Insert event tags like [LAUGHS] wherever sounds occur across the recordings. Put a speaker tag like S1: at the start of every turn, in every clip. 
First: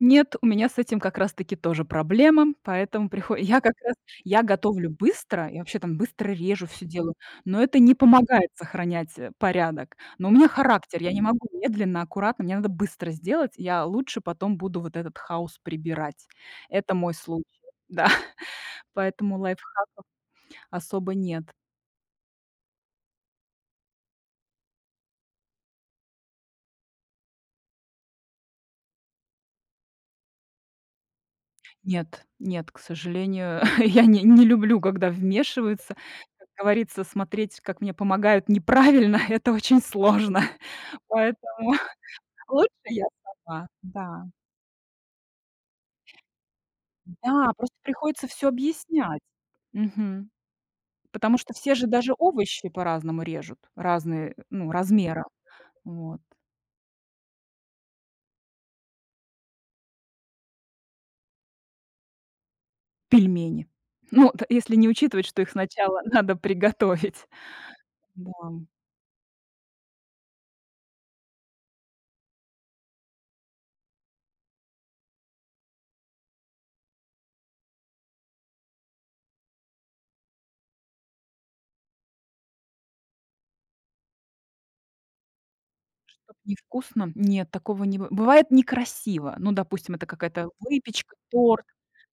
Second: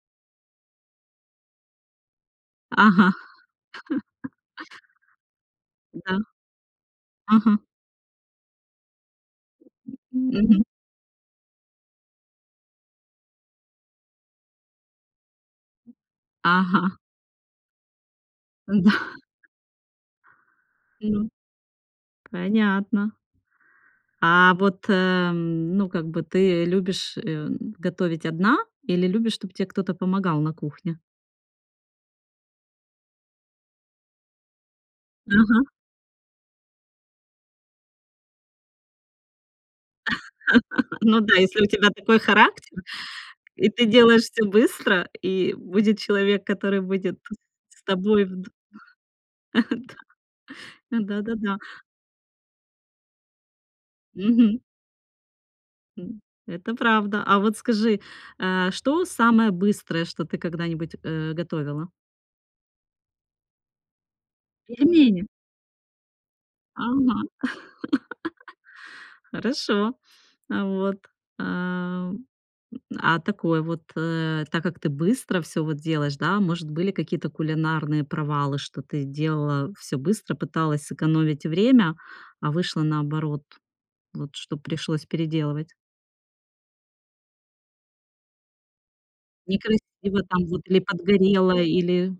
S1: Нет, у меня с этим как раз таки тоже проблема, поэтому
S2: Ага.
S1: прихо я как раз
S2: [CHUCKLES]
S1: я готовлю быстро, я вообще там
S2: Да.
S1: быстро режу всё делаю, но
S2: Ага.
S1: это не помогает сохранять, э, порядок. Но у меня
S2: Мгм.
S1: характер, я не могу медленно, аккуратно, мне надо быстро сделать, я лучше потом буду вот этот хаос прибирать. Это
S2: Ага.
S1: мой случай, да,
S2: Да.
S1: поэтому лайфхаков особо
S2: М.
S1: нет.
S2: Понятно. А вот, э, ну, как бы, ты любишь, э, готовить одна или любишь, чтоб тебе кто-то помогал на кухне?
S1: Нет, нет, к сожалению, я не не люблю, когда
S2: Ага.
S1: вмешиваются. Как говорится, смотреть, как мне помогают неправильно, это очень сложно,
S2: [LAUGHS] Ну да, если у
S1: поэтому
S2: тебя такой
S1: [CHUCKLES] лучше
S2: характер,
S1: я
S2: и
S1: сама.
S2: ты делаешь
S1: Да.
S2: всё быстро, и будет человек, который будет
S1: Да, просто
S2: с тобой
S1: приходится всё
S2: вд
S1: объяснять,
S2: Э.
S1: мгм,
S2: Да. Да, да,
S1: потому что
S2: да.
S1: все же даже овощи по-разному режут, разные, э,
S2: Мгм.
S1: ну размера. Вот.
S2: М, это правда. А вот скажи, э, что самое быстрое, что ты когда-нибудь, э, готовила?
S1: Пельмени. Ну от. Если не
S2: Пельмени?
S1: учитывать, что их сначала надо
S2: Ага.
S1: приготовить. Да.
S2: [LAUGHS] Хорошо. А вот, ам, а такой вот, э. Так как ты быстро всё вот делаешь, да, может были какие-то кулинарные провалы, что ты делала всё быстро, пыталась сэкономить время, а вышло наоборот, вот что пришлось переделывать?
S1: Что-то не вкусно? Нет, такого не быв бывает некрасиво. Ну, допустим, это
S2: Некрасиво там
S1: какая-то
S2: вот или
S1: выпечка,
S2: подгорело,
S1: торт.
S2: или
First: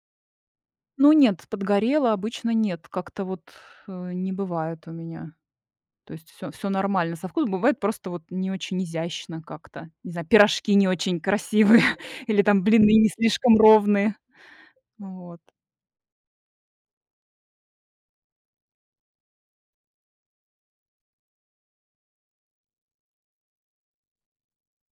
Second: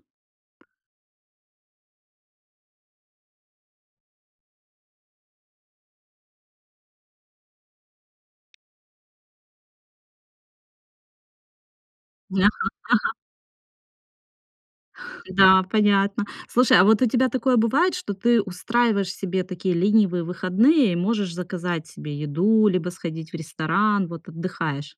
S1: Ну, нет, подгорела, обычно нет, как-то вот, э, не бывает у меня. То есть всё всё нормально со вкусом, бывает, просто вот не очень изящно как-то, не знаю, пирожки не очень красивые или
S2: Ага,
S1: там блины не
S2: ага.
S1: слишком ровные. Вот.
S2: Да, понятно. Слушай, а вот у тебя такое бывает, что ты устраиваешь себе такие ленивые выходные и можешь заказать себе еду, либо сходить в ресторан, вот отдыхаешь?